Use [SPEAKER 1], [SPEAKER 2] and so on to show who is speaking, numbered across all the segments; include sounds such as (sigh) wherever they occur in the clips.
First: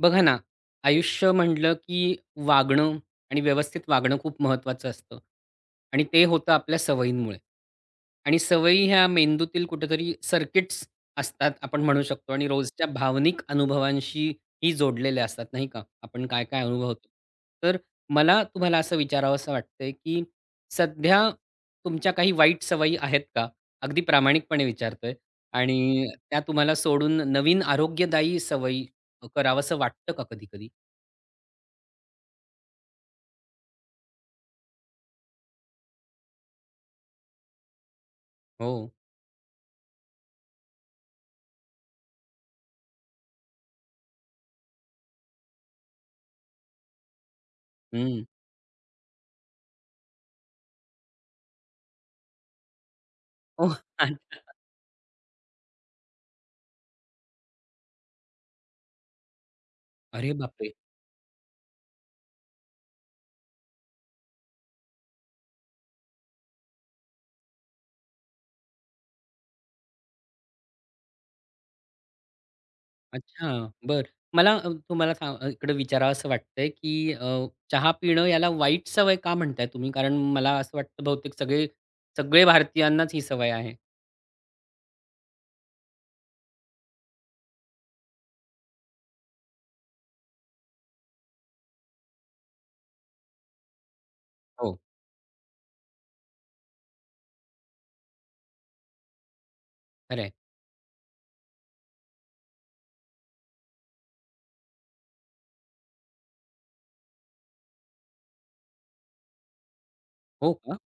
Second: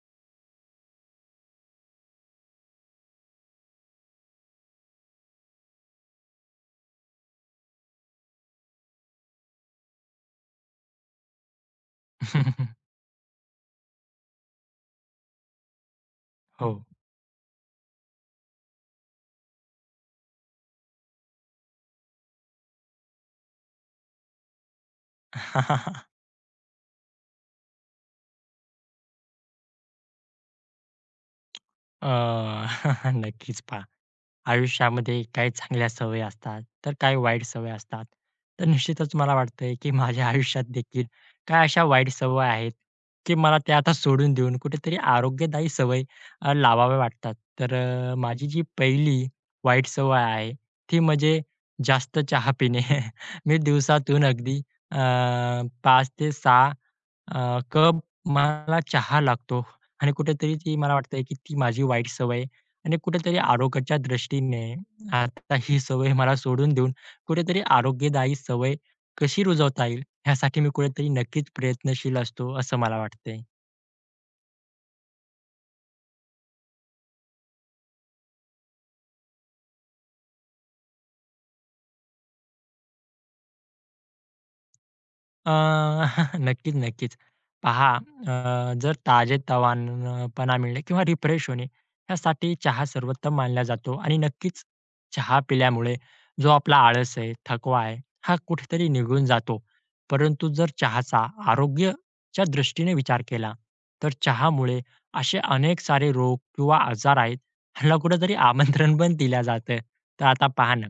[SPEAKER 1] बघा ना, आयुष्य म्हटलं की वागणं आणि व्यवस्थित वागणं खूप महत्त्वाचं असतं आणि ते होतं आपल्या सवयींमुळे आणि सवयी ह्या मेंदूतील कुठेतरी सर्किट्स असतात आपण म्हणू शकतो आणि रोजच्या
[SPEAKER 2] (laughs)
[SPEAKER 1] भावनिक अनुभवांशी ही जोडलेल्या असतात, नाही का? आपण काय-काय
[SPEAKER 2] हो.
[SPEAKER 1] अनुभवतो. तर मला तुम्हाला असं विचारावसं वाटतंय, की सध्या तुमच्या काही वाईट सवयी आहेत का? अगदी प्रामाणिकपणे विचारतोय
[SPEAKER 2] (laughs)
[SPEAKER 1] आणि त्या तुम्हाला सोडून नवीन आरोग्यदायी सवयी करावसं वाटतं का कधी-कधी?
[SPEAKER 2] अ, (laughs) नक्कीच पहा, आयुष्यामध्ये काही चांगल्या सवयी असतात, तर काही वाईट सवयी असतात. तर
[SPEAKER 1] हो.
[SPEAKER 2] निश्चितच मला वाटतंय, की माझ्या आयुष्यात देखील काही अशा वाईट सवयी आहेत, की मला त्या आता सोडून देऊन कुठेतरी आरोग्यदायी सवयी लावाव्या वाटतात. तर
[SPEAKER 1] हं. (laughs)
[SPEAKER 2] माझी जी पहिली वाईट सवय आहे, ती म्हणजे जास्त चहा पिणे. (laughs) मी
[SPEAKER 1] हो. आणि
[SPEAKER 2] दिवसातून अगदी अ, 5 ते 6 कप मला चहा लागतो आणि
[SPEAKER 1] अरे
[SPEAKER 2] कुठेतरी
[SPEAKER 1] बापरे!
[SPEAKER 2] ती मला वाटतंय, की ती माझी वाईट सवय आहे आणि कुठेतरी आरोग्याच्या दृष्टीने आता ही सवय मला सोडून देऊन कुठेतरी आरोग्यदायी सवय कशी रुजवता येईल, ह्यासाठी मी कुठेतरी नक्कीच प्रयत्नशील असतो, असं मला वाटतंय.
[SPEAKER 1] अच्छा, बरं. मला तुम्हाला सांग इकडे विचारावसं वाटतंय, की चहा पिणं याला वाईट सवय का म्हणताय तुम्ही? कारण मला असं वाटतं बहुतेक सगळे सगळे भारतीयांनाच ही सवय आहे.
[SPEAKER 2] अ, (laughs) नक्कीच, नक्कीच. पहा, जर ताजेतवानपणा मिळणे किंवा रिफ्रेश होणे, यासाठी चहा सर्वोत्तम मानला जातो आणि नक्कीच
[SPEAKER 1] हो.
[SPEAKER 2] चहा पिल्यामुळे जो आपला आळस आहे, थकवा आहे, हा कुठेतरी निघून जातो.
[SPEAKER 1] खरं आहे.
[SPEAKER 2] परंतु जर चहाचा आरोग्याच्या दृष्टीने विचार केला, तर चहामुळे असे अनेक सारे रोग किंवा आजार आहेत, ह्याला कुठेतरी आमंत्रण पण दिलं जातं. तर आता
[SPEAKER 1] हो
[SPEAKER 2] पहा
[SPEAKER 1] का?
[SPEAKER 2] ना,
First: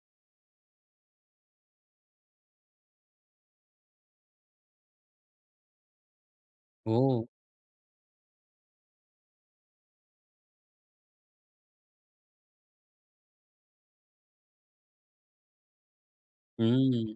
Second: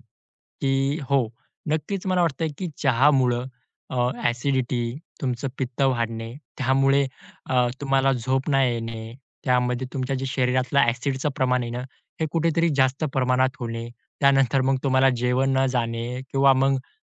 [SPEAKER 2] की हो, नक्कीच मला वाटतंय की चहामुळं अ, ॲसिडिटी, तुमचं पित्त वाढणे, त्यामुळे
[SPEAKER 1] हो.
[SPEAKER 2] तुम्हाला झोप नाही येणे, त्यामध्ये तुमच्या जे शरीरातलं ॲसिडचं प्रमाण आहे ना, हे कुठेतरी जास्त प्रमाणात होणे. त्यानंतर मग तुम्हाला जेवण न जाणे किंवा मग
[SPEAKER 1] हं.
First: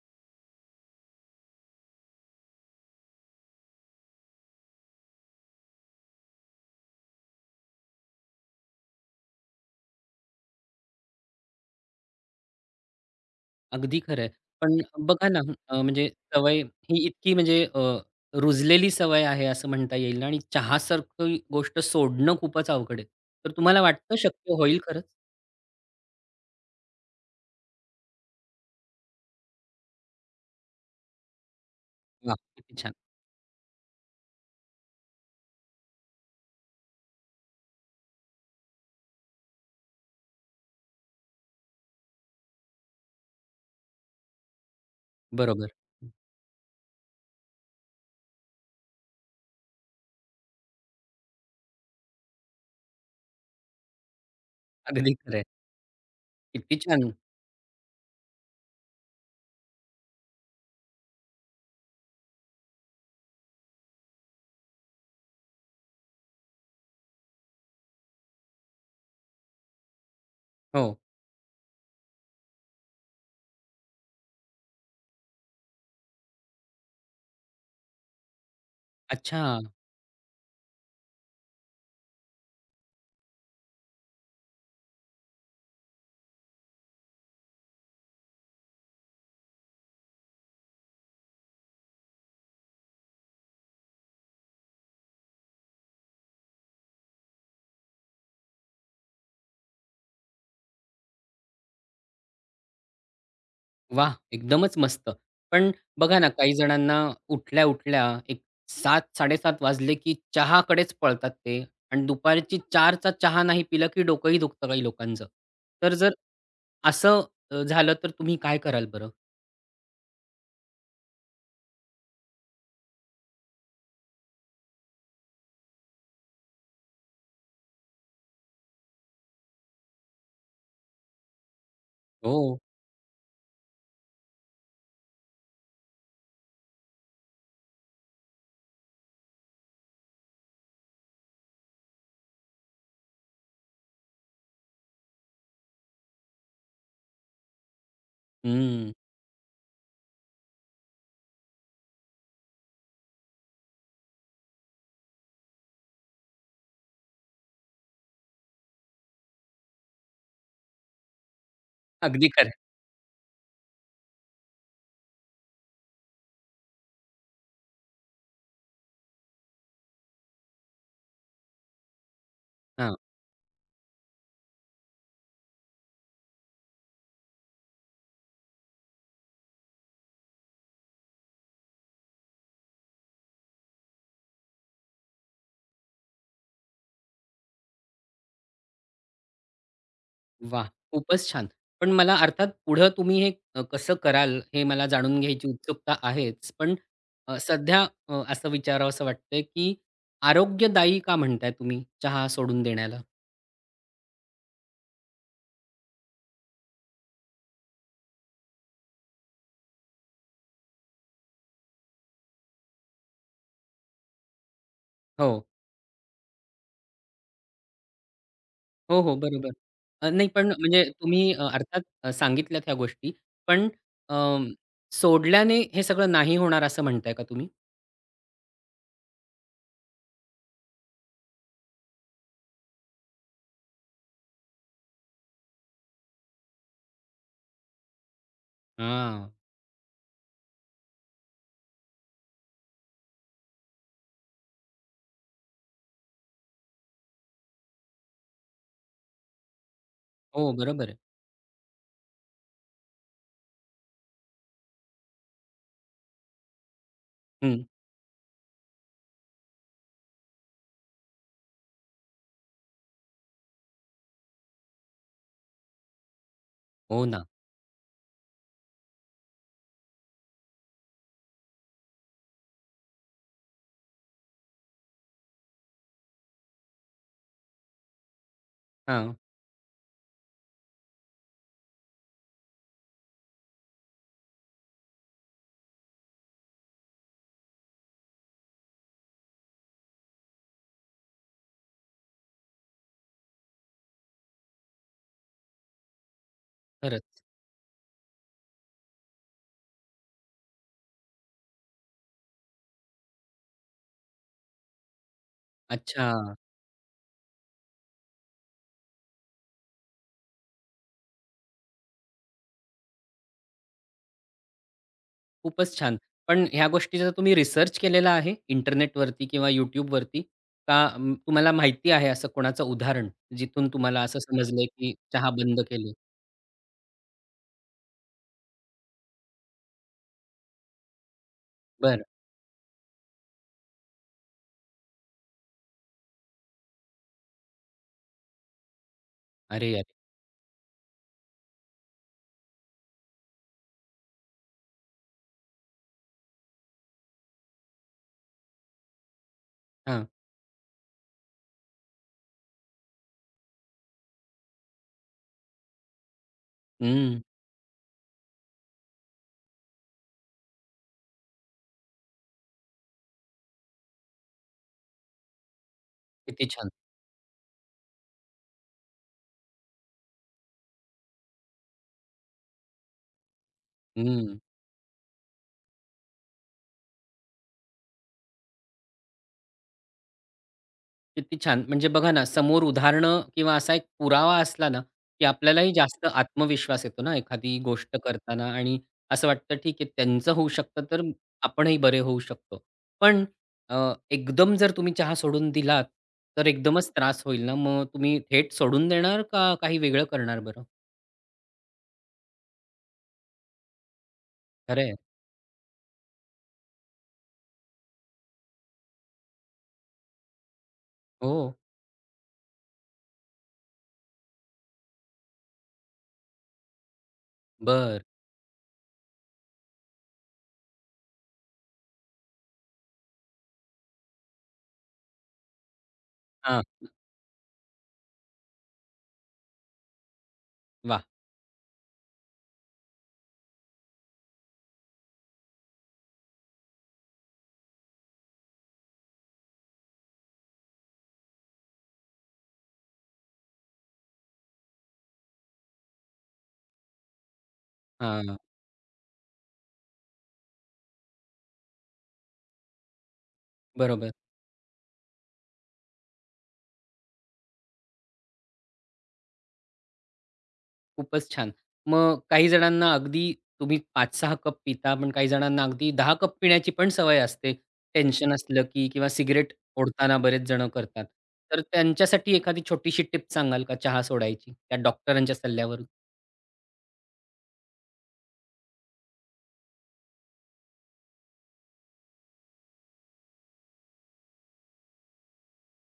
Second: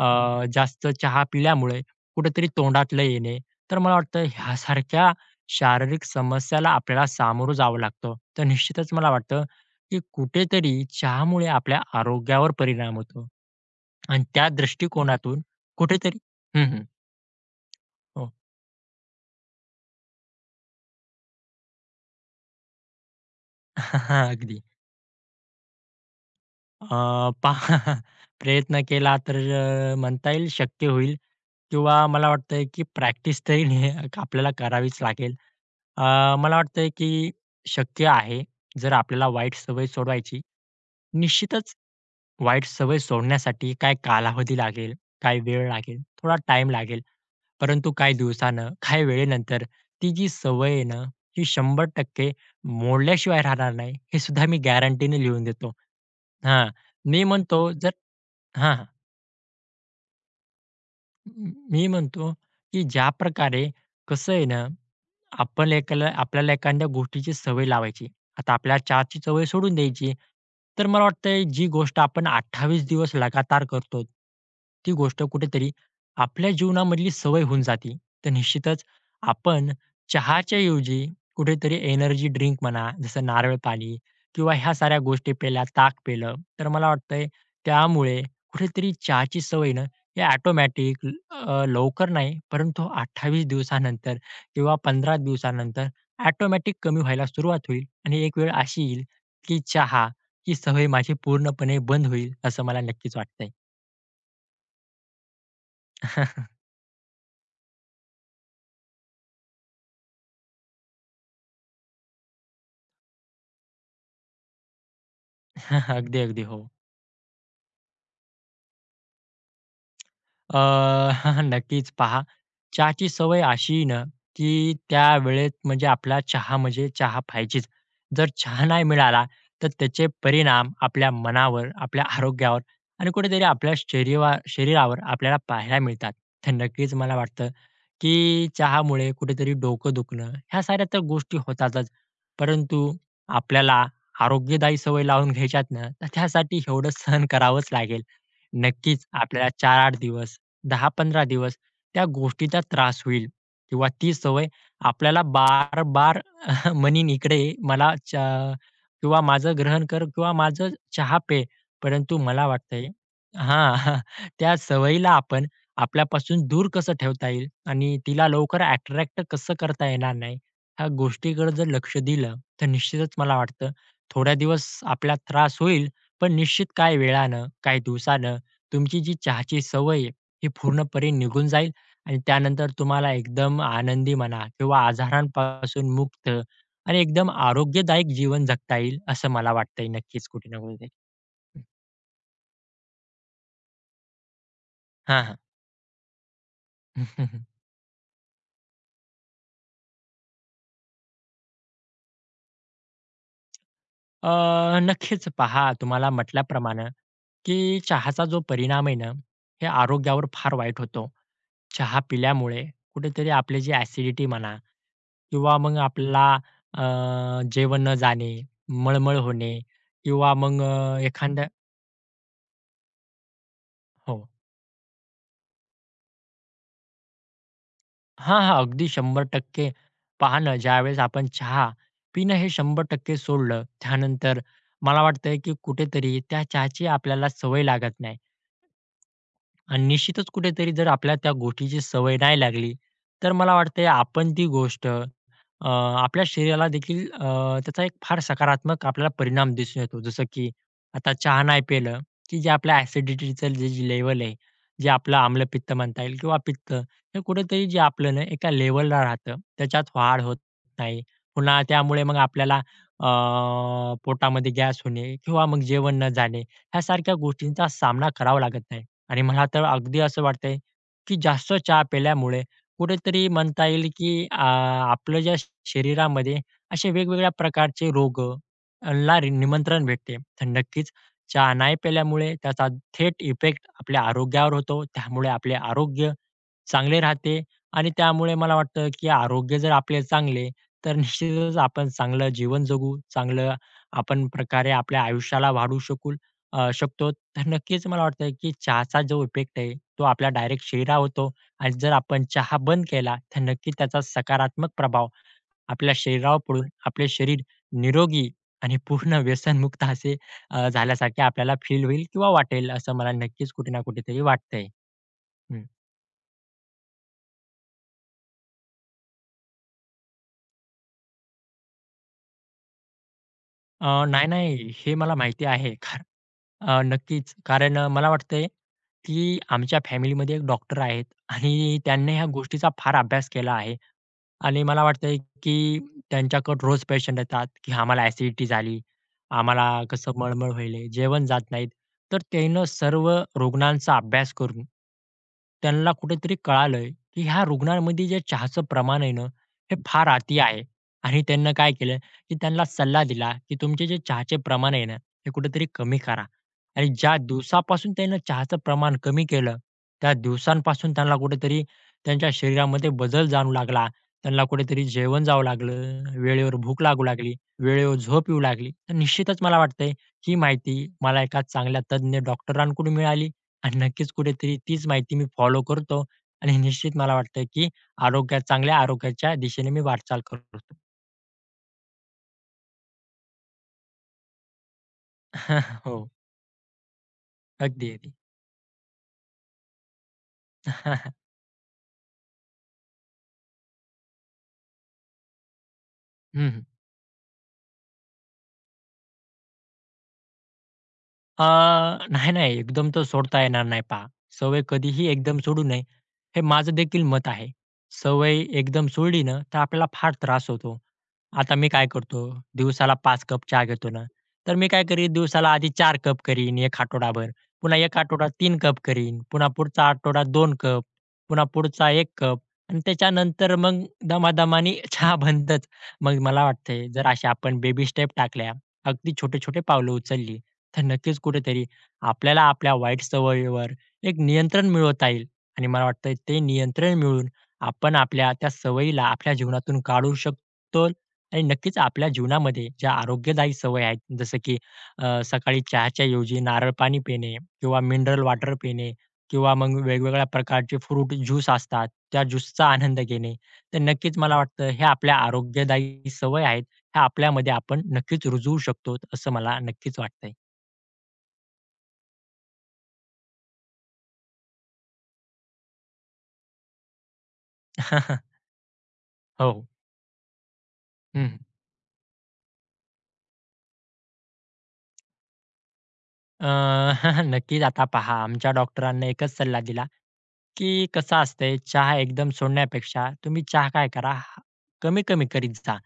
[SPEAKER 2] जास्त चहा पिल्यामुळे कुठेतरी तोंडातलं येणे. तर मला वाटतं ह्यासारख्या शारीरिक समस्याला आपल्याला सामोरं जावं लागतं. तर निश्चितच मला वाटतं, की कुठेतरी चहामुळे आपल्या आरोग्यावर परिणाम होतो
[SPEAKER 1] अगदी खरं
[SPEAKER 2] आणि
[SPEAKER 1] आहे.
[SPEAKER 2] त्या
[SPEAKER 1] पण बघा ना,
[SPEAKER 2] दृष्टिकोनातून
[SPEAKER 1] म्हणजे
[SPEAKER 2] कुठेतरी
[SPEAKER 1] सवय
[SPEAKER 2] हं, हं.
[SPEAKER 1] ही इतकी म्हणजे
[SPEAKER 2] हो.
[SPEAKER 1] रुजलेली सवय आहे असं म्हणता येईल ना आणि चहासारखी गोष्ट सोडणं खूपच अवघड आहे. तर तुम्हाला
[SPEAKER 2] (laughs)
[SPEAKER 1] वाटतं शक्य
[SPEAKER 2] अगदी.
[SPEAKER 1] होईल खरंच?
[SPEAKER 2] अ, पहा. (laughs) प्रयत्न केला तर म्हणता येईल शक्य होईल किंवा मला
[SPEAKER 1] वाह!
[SPEAKER 2] वाटतंय
[SPEAKER 1] किती
[SPEAKER 2] की
[SPEAKER 1] छान.
[SPEAKER 2] प्रॅक्टिस तरी ने (laughs) आपल्याला करावीच लागेल. अ, मला वाटतंय की शक्य आहे, जर आपल्याला वाईट सवय सोडवायची. निश्चितच वाईट सवय सोडण्यासाठी काय कालावधी लागेल, काय वेळ
[SPEAKER 1] बरोबर.
[SPEAKER 2] लागेल, थोडा टाईम लागेल. परंतु काही दिवसानं, काही वेळेनंतर ती जी सवय आहे ना, ही 100% मोडल्याशिवाय राहणार नाही, हे सुद्धा मी
[SPEAKER 1] अगदी
[SPEAKER 2] गॅरंटीने
[SPEAKER 1] खरं
[SPEAKER 2] लिहून
[SPEAKER 1] आहे.
[SPEAKER 2] देतो. हां,
[SPEAKER 1] किती छान.
[SPEAKER 2] मी म्हणतो जर हां, हां. मी म्हणतो, की ज्याप्रकारे कसं आहे ना आपण एकाला आपल्याला एखाद्या गोष्टीची सवय लावायची. आता आपल्याला चहाची सवय सोडून द्यायची. तर
[SPEAKER 1] हो.
[SPEAKER 2] मला वाटतंय जी गोष्ट आपण 28 दिवस लगातार करतो, ती गोष्ट कुठेतरी आपल्या जीवनामधली सवय होऊन जाते. तर निश्चितच
[SPEAKER 1] अच्छा.
[SPEAKER 2] आपण चहाच्या ऐवजी कुठेतरी एनर्जी ड्रिंक म्हणा, जसं नारळ पाणी किंवा ह्या साऱ्या गोष्टी पेल्या, ताक पेलं, तर मला वाटतंय त्यामुळे कुठेतरी चहाची सवय ना, ही ऑटोमॅटिक लवकर नाही, परंतु 28 दिवसानंतर किंवा 15 दिवसानंतर ऑटोमॅटिक कमी व्हायला सुरुवात होईल आणि एक वेळ अशी येईल, की चहा ही सवय माझी पूर्णपणे बंद होईल, असं मला नक्कीच वाटतंय.
[SPEAKER 1] वाह! एकदमच मस्त. पण बघा ना, काही
[SPEAKER 2] (laughs)
[SPEAKER 1] जणांना उठल्या-उठल्या एक 7:00-7:30 वाजले, की चहाकडेच पळतात ते आणि दुपारची 4:00चा चहा नाही पिला, की डोकंही दुखतं काही लोकांचं. तर जर
[SPEAKER 2] अगदी, अगदी. हो.
[SPEAKER 1] असं झालं तर तुम्ही काय कराल बरं?
[SPEAKER 2] अ, (laughs) नक्कीच पहा, चहाची सवय अशी आहे ना, की त्यावेळेत म्हणजे आपला चहा म्हणजे चहा पाहिजेच. जर चहा नाही मिळाला, तर त्याचे परिणाम आपल्या मनावर, आपल्या आरोग्यावर
[SPEAKER 1] हो.
[SPEAKER 2] आणि कुठेतरी आपल्या शरीरावर आपल्याला पाहायला मिळतात. तर नक्कीच मला वाटतं, की चहामुळे कुठेतरी डोकं दुखणं, ह्या साऱ्या तर गोष्टी होतातच. परंतु आपल्याला आरोग्यदायी सवय लावून घ्यायच्यात ना, तर त्यासाठी एवढं (laughs) सहन करावंच लागेल.
[SPEAKER 1] हं.
[SPEAKER 2] नक्कीच आपल्याला 4-8 दिवस दहा 15 दिवस त्या गोष्टीचा त्रास होईल किंवा ती सवय आपल्याला बार-बार (laughs) म्हणीन इकडे ये, मला चहा किंवा माझं ग्रहण कर किंवा माझं चहा पे. परंतु
[SPEAKER 1] अगदी
[SPEAKER 2] मला
[SPEAKER 1] खरं
[SPEAKER 2] वाटतंय हां, (laughs) त्या सवयीला आपण आपल्यापासून दूर कसं ठेवता येईल आणि तिला लवकर अट्रॅक्ट कसं करता येणार नाही, ह्या गोष्टीकडे जर लक्ष दिलं, तर निश्चितच मला वाटतं थोड्या दिवस आपला त्रास होईल, पण निश्चित काही वेळानं, काही दिवसानं तुमची जी चहाची सवय हे पूर्णपणे निघून जाईल आणि त्यानंतर तुम्हाला एकदम आनंदी म्हणा किंवा आजारांपासून मुक्त आणि एकदम आरोग्यदायक जीवन जगता येईल असं मला वाटतंय नक्कीच कुठे ना
[SPEAKER 1] वाह!
[SPEAKER 2] कुठे.
[SPEAKER 1] खूपच छान. पण मला अर्थात पुढं तुम्ही हे कसं कराल हे मला जाणून
[SPEAKER 2] हां, हां.
[SPEAKER 1] घ्यायची उत्सुकता आहेच. पण
[SPEAKER 2] (laughs)
[SPEAKER 1] सध्या असं विचारावसं वाटतंय, की आरोग्यदायी का म्हणताय तुम्ही चहा सोडून देण्याला?
[SPEAKER 2] अ, नक्कीच पहा तुम्हाला म्हटल्याप्रमाणे की चहाचा जो परिणाम आहे ना, हे आरोग्यावर फार वाईट होतो. चहा पिल्यामुळे कुठेतरी आपली जी ॲसिडिटी म्हणा
[SPEAKER 1] हो.
[SPEAKER 2] किंवा मग आपला अ, जेवण न जाणे,
[SPEAKER 1] हो, हो.
[SPEAKER 2] मळमळ
[SPEAKER 1] बरोबर.
[SPEAKER 2] होणे
[SPEAKER 1] नाही
[SPEAKER 2] किंवा
[SPEAKER 1] पण
[SPEAKER 2] मग
[SPEAKER 1] म्हणजे तुम्ही
[SPEAKER 2] एखाद्या
[SPEAKER 1] अर्थात सांगितल्यात ह्या गोष्टी. पण
[SPEAKER 2] हो.
[SPEAKER 1] अं, सोडल्याने हे सगळं नाही होणार असं म्हणताय का तुम्ही?
[SPEAKER 2] हां, हां. अगदी 100%. पहा ना, ज्यावेळेस आपण चहा पिणं हे 100% सोडलं, त्यानंतर मला वाटतंय, की कुठेतरी त्या चहाची आपल्याला सवय लागत नाही
[SPEAKER 1] हां.
[SPEAKER 2] आणि निश्चितच कुठेतरी जर आपल्याला त्या गोष्टीची सवय नाही लागली, तर मला वाटतंय आपण ती गोष्ट अ, आपल्या शरीराला देखील त्याचा एक फार सकारात्मक आपल्याला परिणाम दिसून येतो. जसं की
[SPEAKER 1] हो, बरोबर आहे.
[SPEAKER 2] आता चहा नाही पिलं, की जे आपल्या ॲसिडिटीचं जे लेव्हल आहे, जे आपलं आम्लपित्त म्हणता येईल किंवा पित्त, हे
[SPEAKER 1] हं.
[SPEAKER 2] कुठेतरी जे आपलं ना एका लेव्हलला राहतं, त्याच्यात वाढ होत नाही. पुन्हा त्यामुळे मग आपल्याला अ, पोटामध्ये गॅस होणे किंवा मग जेवण न जाणे,
[SPEAKER 1] हो
[SPEAKER 2] ह्यासारख्या
[SPEAKER 1] ना.
[SPEAKER 2] गोष्टींचा सामना करावा लागत नाही. आणि मला तर अगदी असं वाटतंय, की जास्त चहा पिल्यामुळे कुठेतरी म्हणता येईल, की आपलं ज्या शरीरामध्ये असे वेगवेगळ्या प्रकारचे रोग
[SPEAKER 1] हां.
[SPEAKER 2] निमंत्रण भेटते. तर नक्कीच चहा नाही प्यायल्यामुळे त्याचा थेट इफेक्ट आपल्या आरोग्यावर होतो. त्यामुळे आपले आरोग्य चांगले राहते आणि त्यामुळे मला वाटतं, की आरोग्य जर आपले चांगले, तर निश्चितच आपण चांगलं जीवन जगू, चांगलं आपण प्रकारे आपल्या आयुष्याला वाढवू शकतो.
[SPEAKER 1] खरंच.
[SPEAKER 2] तर नक्कीच मला वाटतं, की चहाचा जो इफेक्ट आहे, तो आपल्या डायरेक्ट शरीरावर होतो आणि जर आपण चहा बंद केला, तर नक्की त्याचा सकारात्मक प्रभाव आपल्या
[SPEAKER 1] अच्छा.
[SPEAKER 2] शरीरावर पडून आपले शरीर निरोगी आणि पूर्ण व्यसनमुक्त असे झाल्यासारखे आपल्याला फील होईल किंवा वाटेल असं मला नक्कीच कुठे ना कुठेतरी वाटतंय. हं.
[SPEAKER 1] खूपच छान. पण ह्या गोष्टीचा तुम्ही रिसर्च केलेला आहे इंटरनेटवरती किंवा YouTubeवरती? का तुम्हाला माहिती आहे असं कोणाचं उदाहरण, जिथून तुम्हाला असं
[SPEAKER 2] नाही,
[SPEAKER 1] समजलंय
[SPEAKER 2] नाही. हे
[SPEAKER 1] की
[SPEAKER 2] मला
[SPEAKER 1] चहा
[SPEAKER 2] माहिती
[SPEAKER 1] बंद
[SPEAKER 2] आहे.
[SPEAKER 1] केली?
[SPEAKER 2] नक्कीच. कारण मला वाटतंय, की आमच्या फॅमिलीमध्ये एक डॉक्टर आहेत आणि
[SPEAKER 1] बरं.
[SPEAKER 2] त्यांनी ह्या गोष्टीचा फार अभ्यास केला आहे. आणि मला वाटतंय, की त्यांच्याकडे रोज पेशंट येतात, की आम्हाला ॲसिडिटी झाली, आम्हाला
[SPEAKER 1] अरे, अरे!
[SPEAKER 2] कसं हं. मळमळ व्हायली, जेवण जात नाहीत. तर त्यानं सर्व रुग्णांचा अभ्यास करून, त्यांना कुठेतरी कळालं, की ह्या रुग्णांमध्ये जे चहाचं प्रमाण आहे ना, हे
[SPEAKER 1] हां.
[SPEAKER 2] फार अति आहे. आणि त्यांनी काय केलं, की त्यांना सल्ला दिला, की तुमचे जे चहाचे प्रमाण आहे ना, हे कुठेतरी कमी करा. आणि ज्या
[SPEAKER 1] हं.
[SPEAKER 2] दिवसापासून त्यांनी चहाचं प्रमाण कमी केलं, त्या दिवसांपासून त्यांना कुठेतरी त्यांच्या शरीरामध्ये बदल जाणवू लागला. त्यांना कुठेतरी जेवण जावं लागलं,
[SPEAKER 1] किती
[SPEAKER 2] वेळेवर
[SPEAKER 1] छान.
[SPEAKER 2] भूक लागू लागली, वेळेवर झोप येऊ लागली. तर निश्चितच मला वाटतंय ही माहिती मला एका चांगल्या तज्ञ डॉक्टरांकडून मिळाली आणि नक्कीच
[SPEAKER 1] हं.
[SPEAKER 2] कुठेतरी तीच माहिती मी फॉलो करतो आणि निश्चित मला वाटतं, की चांगल्या आरोग्याच्या दिशेने मी वाटचाल करतो.
[SPEAKER 1] किती छान! म्हणजे बघा ना, समोर उदाहरणं किंवा असा एक पुरावा असला ना, की आपल्यालाही
[SPEAKER 2] (laughs)
[SPEAKER 1] जास्त
[SPEAKER 2] हो.
[SPEAKER 1] आत्मविश्वास येतो ना, एखादी
[SPEAKER 2] अगदी,
[SPEAKER 1] गोष्ट
[SPEAKER 2] अगदी.
[SPEAKER 1] करताना आणि असं वाटतं, ठीक आहे, त्यांचं होऊ शकतं, तर
[SPEAKER 2] (laughs)
[SPEAKER 1] आपणही बरे होऊ शकतो. पण अ, एकदम जर तुम्ही चहा सोडून दिलात, तर
[SPEAKER 2] हं,
[SPEAKER 1] एकदमच त्रास होईल ना, मग तुम्ही थेट सोडून देणार का काही वेगळं करणार बरं?
[SPEAKER 2] अ, नाही, नाही. एकदम तर सोडता येणार नाही पहा. सवय
[SPEAKER 1] खरं
[SPEAKER 2] कधीही एकदम सोडू नये, हे माझं देखील मत आहे. सवय एकदम सोडली ना, तर आपल्याला फार त्रास होतो.
[SPEAKER 1] हो,
[SPEAKER 2] आता मी काय करतो, दिवसाला 5 कप चहा घेतो ना, तर मी काय करीन दिवसाला आधी 4 कप करीन 1 आठवडाभर. पुन्हा 1
[SPEAKER 1] बरं.
[SPEAKER 2] आठवडा 3 कप करीन. पुन्हा पुढचा आठवडा 2 कप. पुन्हा पुढचा 1 कप आणि त्याच्यानंतर मग दमादमाने (laughs) चहा बंदच. मग मला
[SPEAKER 1] हां,
[SPEAKER 2] वाटतंय जर अशा आपण बेबी स्टेप टाकल्या, अगदी छोटे-छोटे पावलं उचलली तर
[SPEAKER 1] वाह!
[SPEAKER 2] नक्कीच कुठेतरी आपल्याला आपल्या वाईट सवयीवर एक नियंत्रण मिळवता येईल आणि मला वाटतं ते नियंत्रण मिळून आपण आपल्या त्या सवयीला आपल्या जीवनातून काढू शकतो आणि नक्कीच आपल्या जीवनामध्ये ज्या आरोग्यदायी सवयी आहेत जसं की सकाळी चहाच्या ऐवजी नारळ पाणी पिणे किंवा मिनरल
[SPEAKER 1] हां,
[SPEAKER 2] वॉटर पिणे किंवा मग वेगवेगळ्या प्रकारचे फ्रूट ज्यूस असतात त्या ज्यूसचा आनंद घेणे तर
[SPEAKER 1] बरोबर.
[SPEAKER 2] नक्कीच मला वाटतं हे आपल्या आरोग्यदायी सवय आहेत ह्या आपल्यामध्ये आपण नक्कीच रुजवू शकतो असं मला नक्कीच वाटतंय.
[SPEAKER 1] खूपच छान. मग काही जणांना अगदी तुम्ही पाच 6 कप पिता, पण काही जणांना अगदी 10 कप पिण्याची पण सवय असते. टेन्शन
[SPEAKER 2] (laughs)
[SPEAKER 1] असलं, की किंवा सिगारेट
[SPEAKER 2] हो.
[SPEAKER 1] ओढताना बरेच जण करतात.
[SPEAKER 2] हं.
[SPEAKER 1] तर त्यांच्यासाठी एखादी छोटीशी टिप सांगाल का चहा सोडायची? त्या डॉक्टरांच्या सल्ल्यावरून?
[SPEAKER 2] अ, (laughs) नक्कीच आता पहा आमच्या डॉक्टरांनी एकच सल्ला दिला, की कसं असतंय चहा एकदम सोडण्यापेक्षा तुम्ही चहा काय करा, कमी-कमी करीत जा.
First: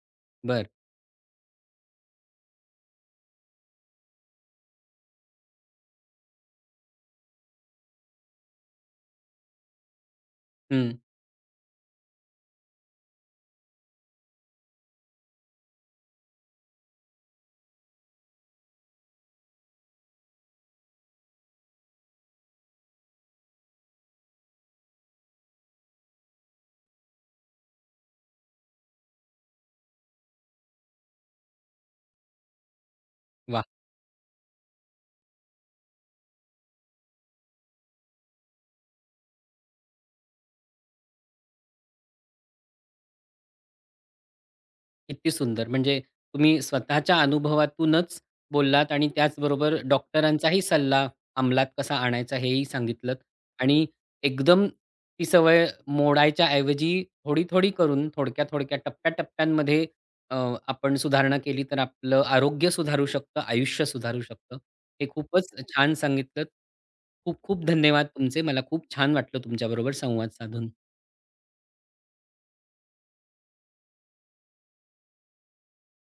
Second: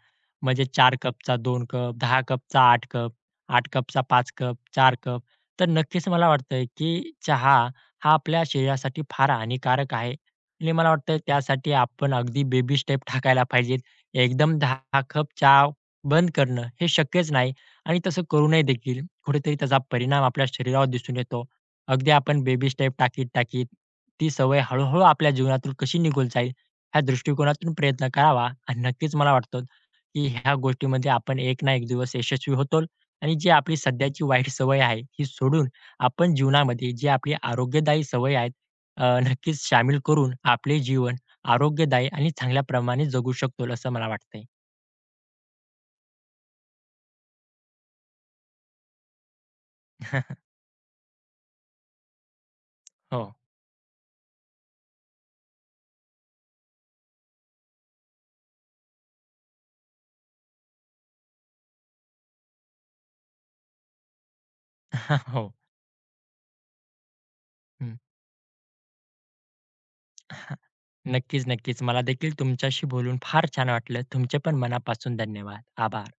[SPEAKER 2] म्हणजे
[SPEAKER 1] बरं.
[SPEAKER 2] 4 कपचा दोन कप, 10 कपचा आठ कप, आठ कपचा पाच कप, चार कप. तर नक्कीच मला वाटतंय, की चहा हा आपल्या शरीरासाठी फार हानिकारक आहे आणि मला
[SPEAKER 1] हं.
[SPEAKER 2] वाटतं त्यासाठी आपण अगदी बेबी स्टेप टाकायला पाहिजेत. एकदम 10 कप चहा बंद करणं हे शक्यच नाही. आणि तसं करूनही देखील कुठेतरी त्याचा परिणाम आपल्या शरीरावर दिसून येतो. अगदी आपण बेबी स्टेप टाकीत-टाकीत ती सवय हळू-हळू आपल्या जीवनातून कशी निघून जाईल ह्या दृष्टिकोनातून प्रयत्न करावा आणि नक्कीच मला वाटतं, की ह्या गोष्टीमध्ये आपण एक ना एक दिवस यशस्वी होतो आणि जी आपली सध्याची वाईट सवय आहे, ही सोडून आपण जीवनामध्ये जी आपली आरोग्यदायी सवय आहेत नक्कीच शामिल करून आपले जीवन आरोग्यदायी आणि चांगल्या प्रमाणे जगू शकतो असं मला वाटतंय.
[SPEAKER 1] किती सुंदर! म्हणजे तुम्ही स्वतःच्या अनुभवातूनच बोललात आणि त्याचबरोबर
[SPEAKER 2] (laughs)
[SPEAKER 1] डॉक्टरांचाही सल्ला अंमलात कसा आणायचा हेही सांगितलंत
[SPEAKER 2] हो.
[SPEAKER 1] आणि एकदम ती सवय मोडायच्या ऐवजी थोडी-थोडी करून थोडक्या-थोडक्या, टप्प्या-टप्प्यांमध्ये अ, आपण सुधारणा केली तर आपलं आरोग्य सुधारू शकतं, आयुष्य सुधारू शकतं. हे
[SPEAKER 2] (laughs)
[SPEAKER 1] खूपच
[SPEAKER 2] हो.
[SPEAKER 1] छान सांगितलंत. खूप खूप
[SPEAKER 2] हं.
[SPEAKER 1] धन्यवाद तुमचे. मला खूप छान वाटलं तुमच्याबरोबर संवाद साधून.
[SPEAKER 2] नक्कीच, नक्कीच. मला देखील तुमच्याशी बोलून फार छान वाटलं. तुमचे पण मनापासून धन्यवाद. आभार.